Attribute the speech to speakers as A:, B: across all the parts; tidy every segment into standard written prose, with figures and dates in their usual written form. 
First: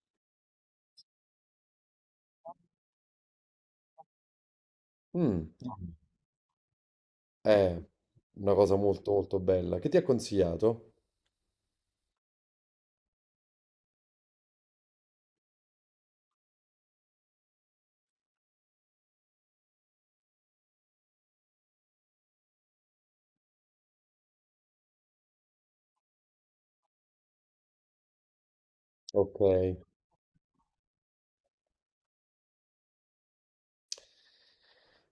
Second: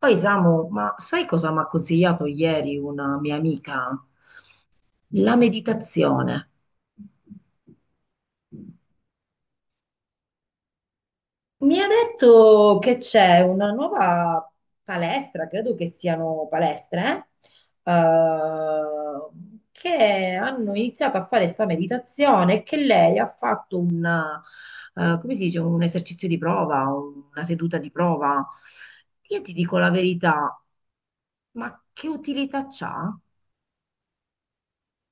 A: Poi Samu, ma sai cosa mi ha consigliato ieri una mia amica? La
B: Mh.
A: meditazione.
B: Eh, una cosa molto, molto bella. Che ti ha consigliato?
A: Mi ha detto che c'è una nuova palestra, credo che siano palestre, eh, che hanno iniziato a fare sta meditazione e che lei ha fatto come si dice, un esercizio di prova, una seduta di prova. Io ti dico
B: Okay.
A: la verità, ma che utilità c'ha?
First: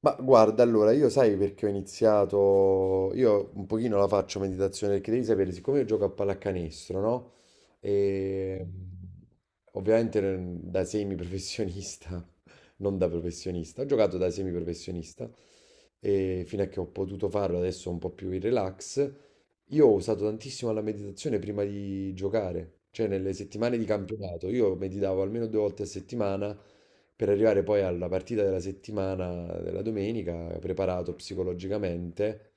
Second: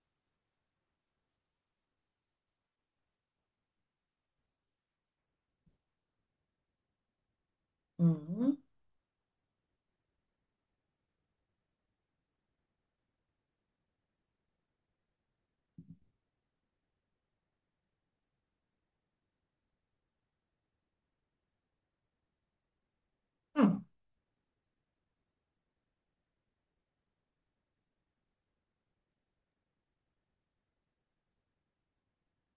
B: Ma guarda, allora, io sai perché ho iniziato, io un pochino la faccio meditazione perché devi sapere, siccome io gioco a pallacanestro, no?
A: Mm.
B: E ovviamente da semiprofessionista, non da professionista, ho giocato da semiprofessionista e fino a che ho potuto farlo adesso un po' più in relax, io ho usato tantissimo la meditazione prima di giocare, cioè nelle settimane
A: Mm.
B: di campionato, io meditavo almeno due volte a settimana per arrivare poi alla partita della settimana, della domenica, preparato psicologicamente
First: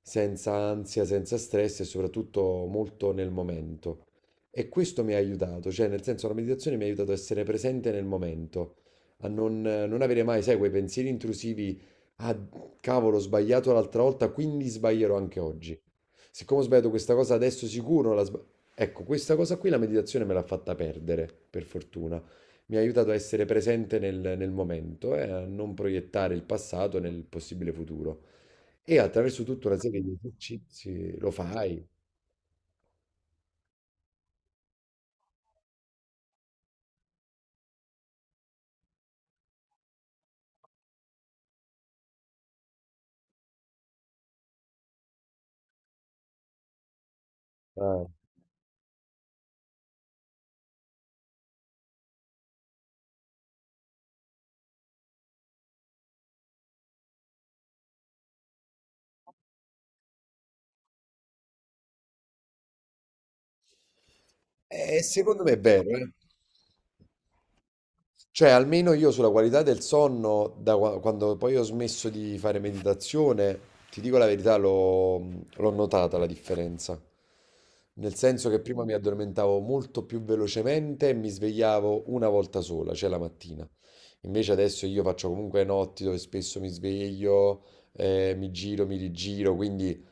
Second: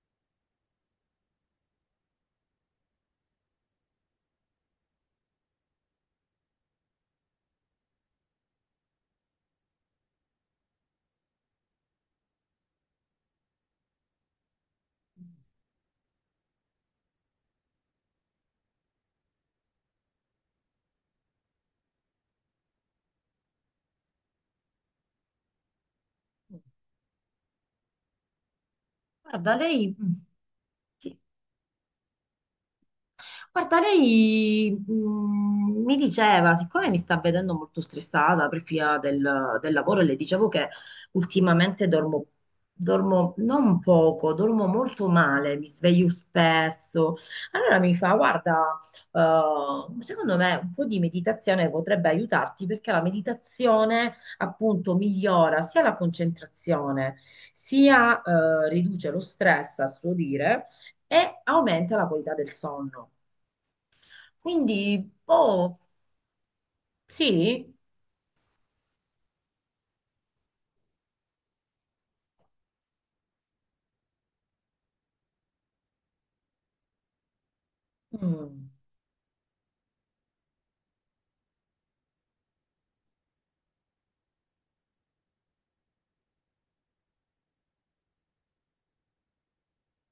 B: senza ansia, senza stress e soprattutto molto nel momento. E questo mi ha aiutato, cioè nel senso la meditazione mi ha aiutato a essere presente nel momento, a non avere mai, sai, quei pensieri intrusivi, ah cavolo, ho sbagliato l'altra volta, quindi sbaglierò anche oggi. Siccome ho sbagliato questa cosa adesso sicuro, ecco, questa cosa qui la meditazione me l'ha fatta perdere, per fortuna. Mi ha aiutato a essere presente nel momento e a non proiettare il passato nel possibile futuro. E attraverso
A: Guarda,
B: tutta una
A: lei
B: serie di esercizi
A: sì.
B: lo fai.
A: Guarda, lei mi diceva, siccome mi sta vedendo molto stressata per via del lavoro, e le dicevo che ultimamente dormo, dormo non poco, dormo molto male, mi sveglio spesso. Allora mi
B: Ah.
A: fa, guarda, secondo me un po' di meditazione potrebbe aiutarti, perché la meditazione appunto migliora sia la concentrazione, sia riduce lo stress, a suo dire, e aumenta la qualità del sonno.
B: E
A: Quindi,
B: secondo me è
A: boh,
B: vero, eh.
A: sì.
B: Cioè, almeno io sulla qualità del sonno, quando poi ho smesso di fare meditazione, ti dico la verità, l'ho notata la differenza. Nel senso che
A: Mm.
B: prima mi addormentavo molto più velocemente e mi svegliavo una volta sola, cioè la mattina. Invece adesso io faccio comunque notti dove spesso mi sveglio, mi giro, mi rigiro, quindi.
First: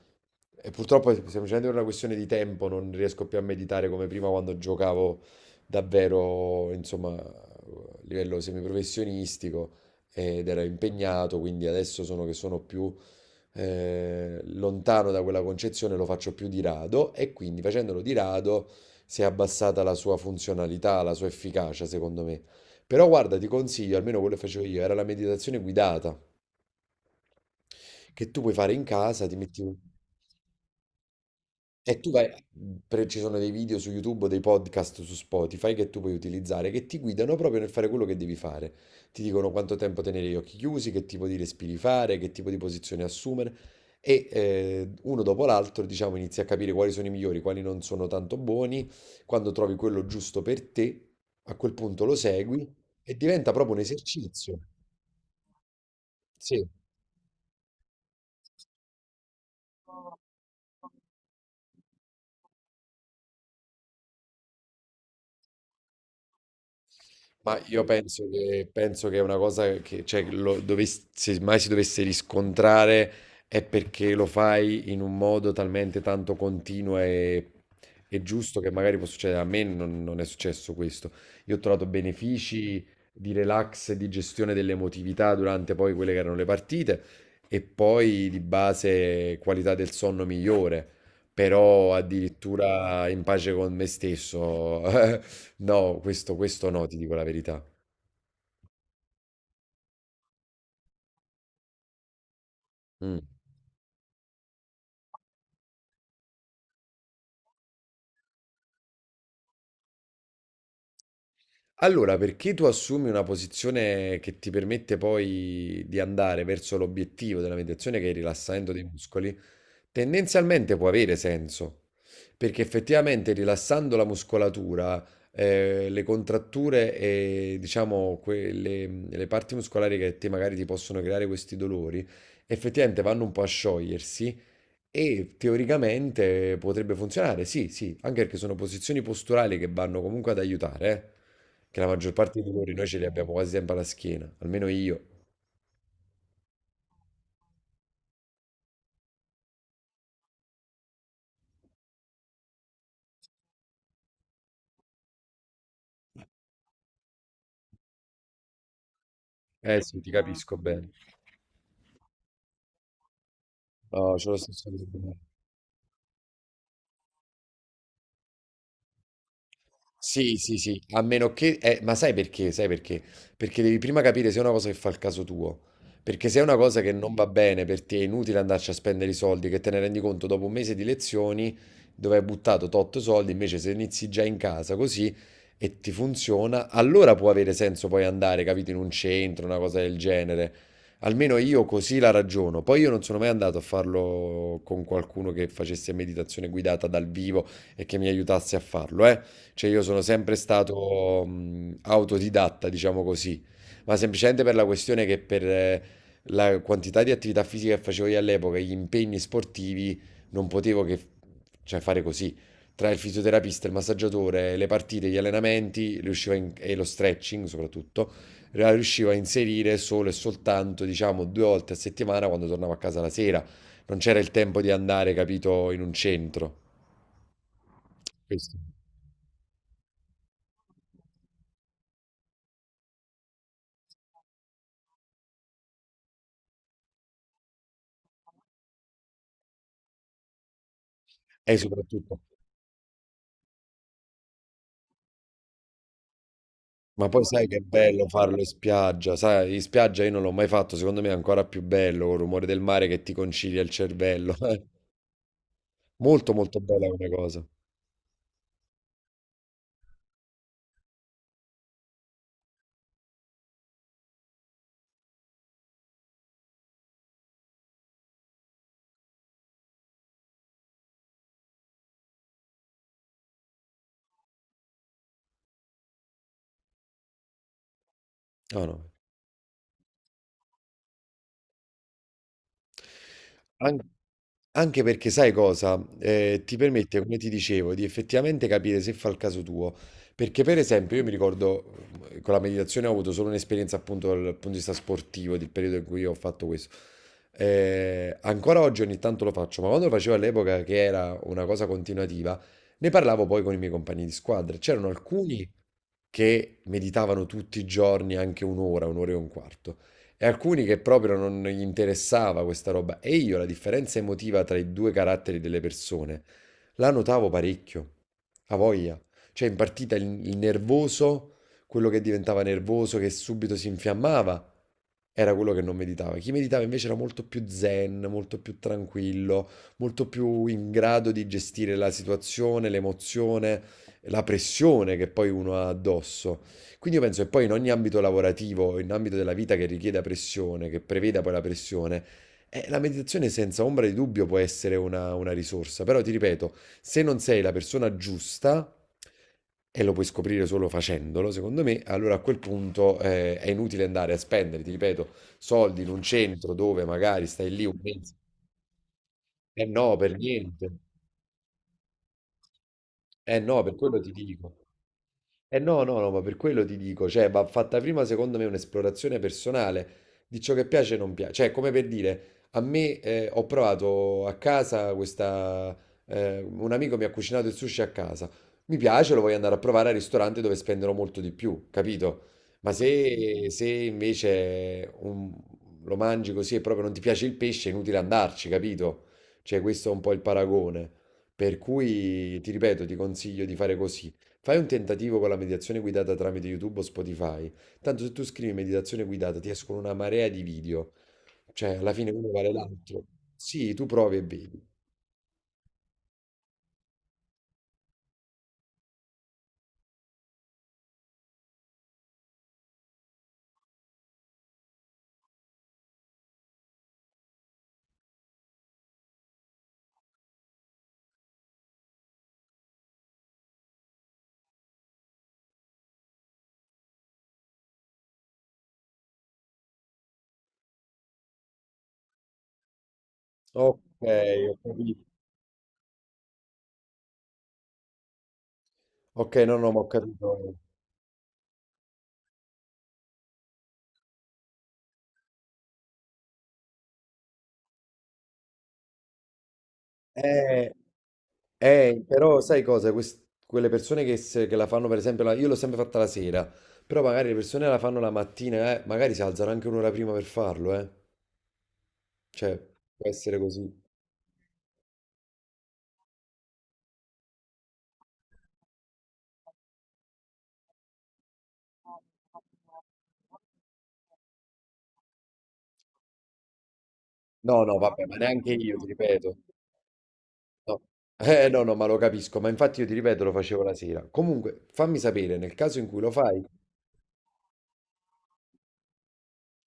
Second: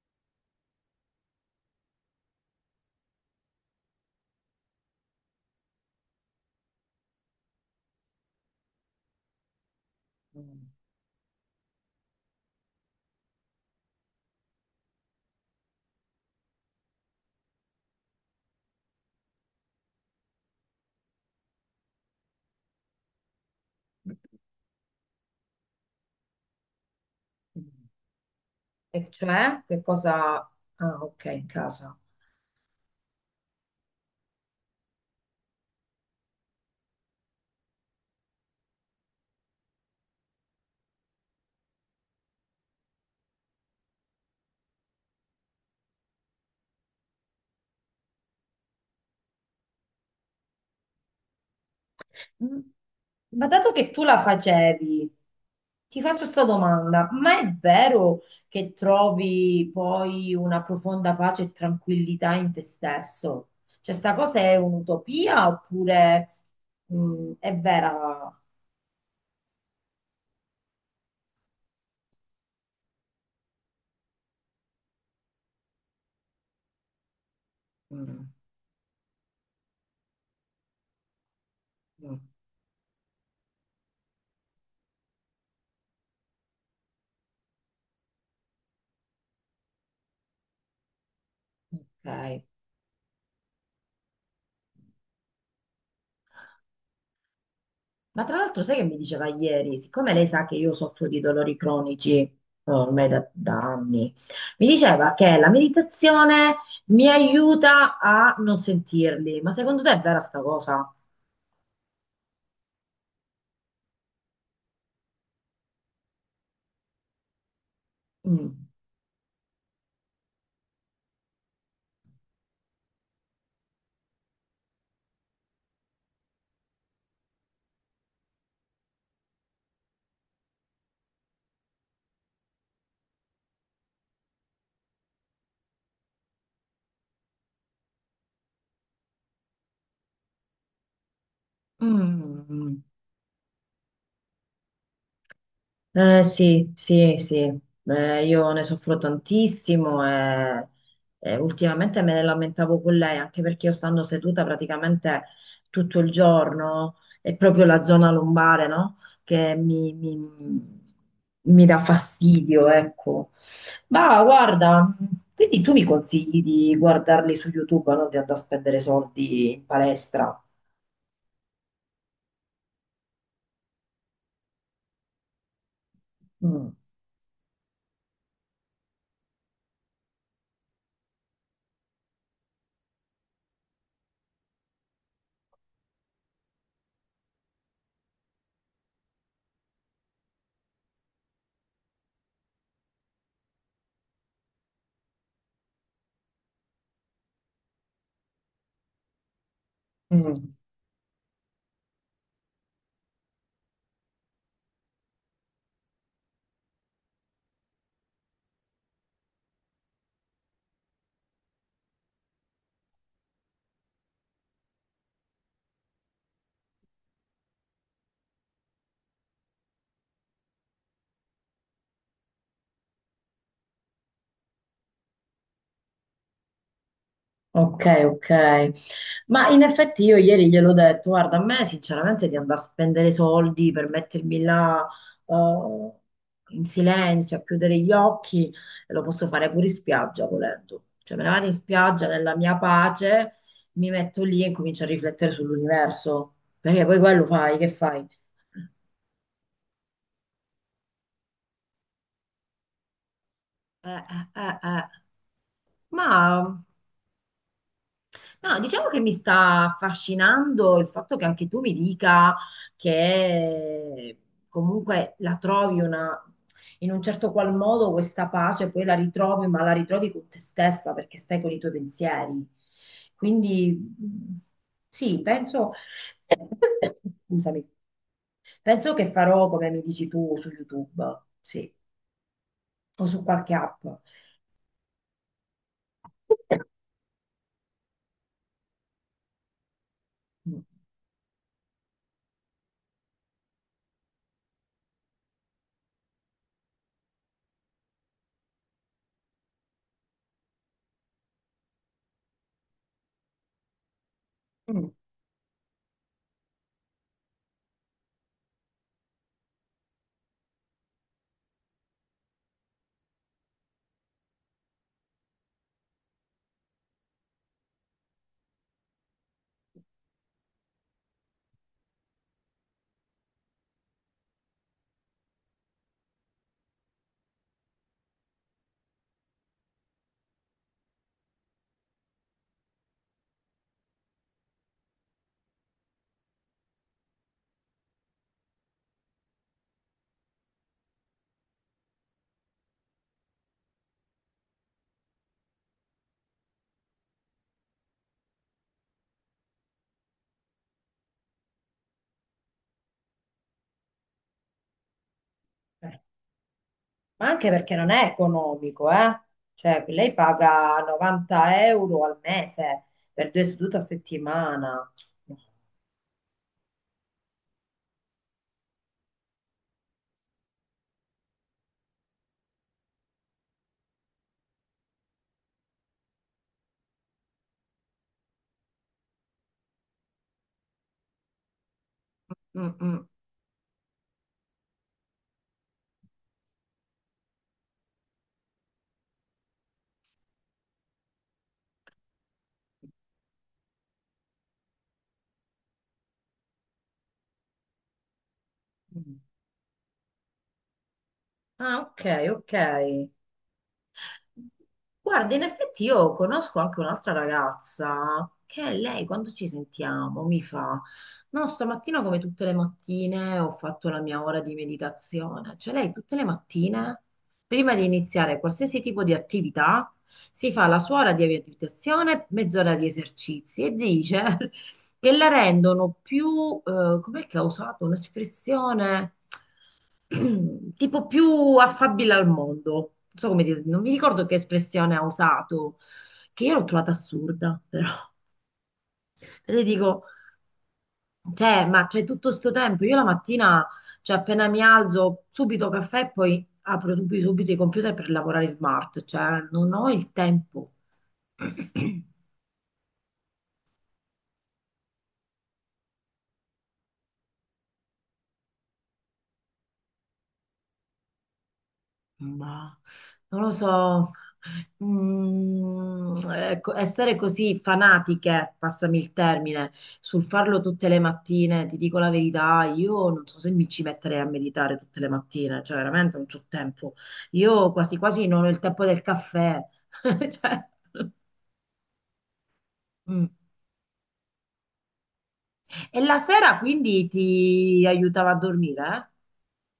B: E purtroppo è semplicemente per una questione di tempo non riesco più a meditare come prima quando giocavo davvero, insomma, a livello semiprofessionistico ed ero
A: Mm,
B: impegnato, quindi adesso sono che sono più lontano da quella concezione, lo faccio più di rado e quindi facendolo di rado si è abbassata la sua funzionalità, la sua efficacia, secondo me. Però guarda, ti consiglio, almeno quello che facevo io, era la meditazione guidata,
A: mm.
B: che tu puoi fare in
A: E
B: casa, ti
A: cioè,
B: metti un.
A: che cosa. Ah, ok, in casa.
B: E tu vai, ci sono dei video su YouTube, dei podcast su Spotify che tu puoi utilizzare, che ti guidano proprio nel fare quello che devi fare. Ti dicono quanto tempo tenere gli occhi chiusi, che tipo di respiri fare, che tipo di posizione assumere e uno dopo l'altro, diciamo, inizi a capire quali sono i migliori, quali non sono tanto buoni. Quando trovi quello giusto per te, a quel punto lo
A: Mm.
B: segui e
A: Ma
B: diventa
A: dato
B: proprio un
A: che tu la
B: esercizio.
A: facevi, ti faccio questa
B: Sì.
A: domanda. Ma è vero che trovi poi una profonda pace e tranquillità in te stesso? Cioè, sta cosa è un'utopia oppure è
B: Ma io penso
A: vera?
B: che, penso che è una cosa che, cioè, se mai si dovesse riscontrare è perché lo fai in un modo talmente tanto continuo e
A: Mm,
B: giusto che magari può succedere. A me non è successo questo. Io ho trovato
A: mm.
B: benefici di relax, di gestione dell'emotività durante poi quelle che erano le partite e poi di base qualità del sonno migliore, però
A: Ok.
B: addirittura in pace con me stesso. No, questo no, ti dico la verità.
A: Ma tra l'altro, sai che mi diceva ieri, siccome lei sa che io soffro di dolori cronici, oh, ormai
B: Mm.
A: da anni, mi diceva che la meditazione mi aiuta a non sentirli. Ma secondo te è vera sta cosa?
B: Allora, perché tu assumi una posizione che ti permette poi di andare verso l'obiettivo della meditazione, che è il
A: Mm.
B: rilassamento dei muscoli, tendenzialmente può avere senso, perché effettivamente rilassando la muscolatura, le contratture e diciamo quelle, le parti muscolari che a te magari ti possono creare questi dolori, effettivamente vanno un po' a sciogliersi. E teoricamente potrebbe funzionare, sì, sì, anche perché sono posizioni posturali che vanno comunque ad aiutare, che la maggior parte dei dolori
A: Mm.
B: noi ce li abbiamo quasi sempre alla schiena, almeno io.
A: Sì, sì, sì. Io ne soffro tantissimo, e ultimamente me ne lamentavo con lei, anche perché io, stando seduta praticamente tutto il giorno, è proprio la zona lombare, no? Che
B: Eh sì, ti capisco bene.
A: mi dà fastidio, ecco.
B: No,
A: Ma
B: c'ho lo stesso
A: guarda,
B: problema.
A: quindi tu mi consigli di guardarli su YouTube, non di andare a spendere soldi in
B: Sì,
A: palestra?
B: sì, sì, a meno che... ma sai perché? Sai perché? Perché devi prima capire se è una cosa che fa il caso tuo. Perché se è una
A: Mm.
B: cosa che non va bene per te, è inutile andarci a spendere i soldi, che te ne rendi conto dopo un mese di lezioni dove hai buttato tot soldi, invece se inizi già in casa così e ti funziona, allora può avere senso poi andare, capito, in un centro, una cosa del genere. Almeno io così la ragiono. Poi io non sono mai andato a farlo con qualcuno che facesse meditazione guidata dal vivo e che mi aiutasse a farlo, eh. Cioè io sono sempre
A: Mm.
B: stato autodidatta, diciamo così, ma semplicemente per la questione che per la quantità di attività fisica che facevo io all'epoca e gli impegni sportivi non potevo che, cioè, fare così. Tra il fisioterapista, il massaggiatore, le partite, gli allenamenti, riuscivo a e lo stretching soprattutto, riuscivo a inserire solo e soltanto, diciamo, due volte a settimana quando tornavo a casa la sera. Non c'era il tempo di andare, capito, in un centro.
A: Ok,
B: Questo.
A: ok. Ma in effetti io ieri gliel'ho detto, guarda, a me sinceramente di andare a spendere soldi per mettermi là eh, in silenzio, a chiudere gli occhi, e lo posso fare pure in spiaggia, volendo. Cioè me ne vado in
B: E
A: spiaggia,
B: soprattutto.
A: nella mia pace, mi metto lì e comincio a riflettere sull'universo, perché poi
B: Ma poi
A: quello
B: sai che
A: fai,
B: è
A: che fai?
B: bello farlo in spiaggia, sai, in spiaggia io non l'ho mai fatto, secondo me è ancora più bello, il rumore del mare che ti concilia il
A: Eh, eh,
B: cervello.
A: eh.
B: Molto
A: Ma
B: molto bella come cosa.
A: no, diciamo che mi sta affascinando il fatto che anche tu mi dica che comunque la trovi, una, in un certo qual modo, questa pace, poi la ritrovi, ma la ritrovi con te stessa, perché stai con i tuoi pensieri. Quindi mh, sì, penso, scusami,
B: No, no.
A: penso che farò come mi dici tu, su YouTube, sì, o su qualche
B: An-
A: app.
B: Anche perché sai cosa? Ti permette, come ti dicevo, di effettivamente capire se fa il caso tuo. Perché per
A: Mm.
B: esempio io mi ricordo, con la meditazione ho avuto solo un'esperienza appunto dal punto di vista sportivo, del periodo in cui ho fatto questo. Ancora oggi ogni tanto lo faccio, ma quando lo facevo all'epoca, che era una cosa continuativa, ne parlavo poi con i miei compagni di squadra. C'erano
A: Mm.
B: alcuni che meditavano tutti i giorni anche un'ora, un'ora e un quarto, e alcuni che proprio non gli interessava questa roba. E io la differenza emotiva tra i due caratteri delle persone la notavo parecchio, a voglia. Cioè in partita il nervoso, quello che diventava nervoso, che subito si infiammava, era quello che non meditava. Chi meditava invece era molto più zen, molto più tranquillo, molto più in grado di gestire la situazione, l'emozione, la pressione che poi uno ha addosso. Quindi io penso che poi in ogni ambito lavorativo, in ambito della vita che richieda pressione, che preveda poi la pressione, la meditazione senza ombra di dubbio può essere una risorsa, però ti ripeto, se non sei la persona giusta, e lo puoi scoprire solo facendolo, secondo me, allora a quel punto è inutile andare a spendere, ti ripeto, soldi in
A: Eh.
B: un centro dove magari
A: Ma anche
B: stai lì
A: perché
B: un
A: non è
B: mese.
A: economico, eh?
B: Eh
A: Cioè,
B: no, per
A: lei
B: niente.
A: paga 90 euro al mese per
B: Eh
A: due
B: no, per
A: sedute a
B: quello ti dico.
A: settimana.
B: Eh no, no, no, ma per quello ti dico, cioè, va fatta prima secondo me un'esplorazione personale di ciò che piace e non piace. Cioè, come per dire, a me ho provato a casa questa. Un amico mi ha cucinato il sushi a casa. Mi piace, lo voglio andare a provare al ristorante dove spenderò molto di più, capito? Ma
A: Mm, mm.
B: se invece lo mangi così e proprio non ti piace il pesce, è inutile andarci, capito? Cioè, questo è un po' il paragone. Per cui, ti ripeto, ti consiglio di fare così. Fai un tentativo con la meditazione guidata tramite YouTube o Spotify. Tanto se tu scrivi meditazione
A: Mm.
B: guidata ti escono una marea di video. Cioè,
A: Ah,
B: alla
A: ok,
B: fine uno vale
A: ok.
B: l'altro. Sì, tu provi e vedi.
A: Guarda, in effetti io conosco anche un'altra ragazza che, lei, quando ci sentiamo, mi fa, no, stamattina, come tutte le mattine, ho fatto la mia ora di meditazione. Cioè lei tutte le mattine, prima di iniziare qualsiasi tipo di attività, si fa la sua ora di meditazione, mezz'ora di esercizi, e dice che la rendono più, com'è che ha usato un'espressione, tipo, più affabile al mondo. Non so come dire,
B: Ok,
A: non mi ricordo che
B: ho
A: espressione ha
B: capito.
A: usato, che io l'ho trovata assurda, però.
B: Ok,
A: E
B: no,
A: le
B: no, ma ho
A: dico,
B: capito.
A: cioè, ma c'è tutto sto tempo? Io la mattina, cioè appena mi alzo, subito caffè, e poi apro subito, subito i computer per lavorare smart, cioè non ho il tempo.
B: Eh, Però sai cosa? Quelle persone che, se- che la fanno, per esempio, io l'ho sempre fatta la sera, però magari le persone la fanno la mattina, magari si alzano anche un'ora prima per farlo, eh. Cioè,
A: Ma
B: può essere
A: non lo
B: così.
A: so. Mm, ecco, essere così fanatiche, passami il termine, sul farlo tutte le mattine, ti dico la verità, io non so se mi ci metterei a meditare tutte le mattine, cioè veramente non c'ho tempo.
B: No,
A: Io
B: no,
A: quasi
B: vabbè, ma
A: quasi non ho
B: neanche
A: il
B: io,
A: tempo
B: ti
A: del
B: ripeto.
A: caffè. Cioè,
B: No. Eh no, no, ma lo capisco, ma infatti io ti ripeto,
A: mm.
B: lo facevo la sera. Comunque, fammi sapere nel caso in
A: E
B: cui lo
A: la
B: fai.
A: sera quindi ti aiutava a dormire,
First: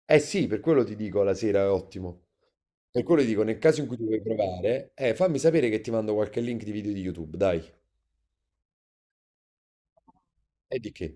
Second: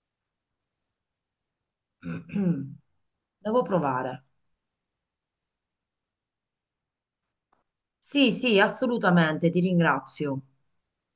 B: Eh sì, per quello ti dico la sera è
A: eh?
B: ottimo. Per quello ti dico, nel
A: Devo
B: caso in cui tu vuoi
A: provare.
B: provare, fammi sapere che ti mando qualche link di video di YouTube, dai.
A: Sì, sì, assolutamente, ti ringrazio.
B: E di che?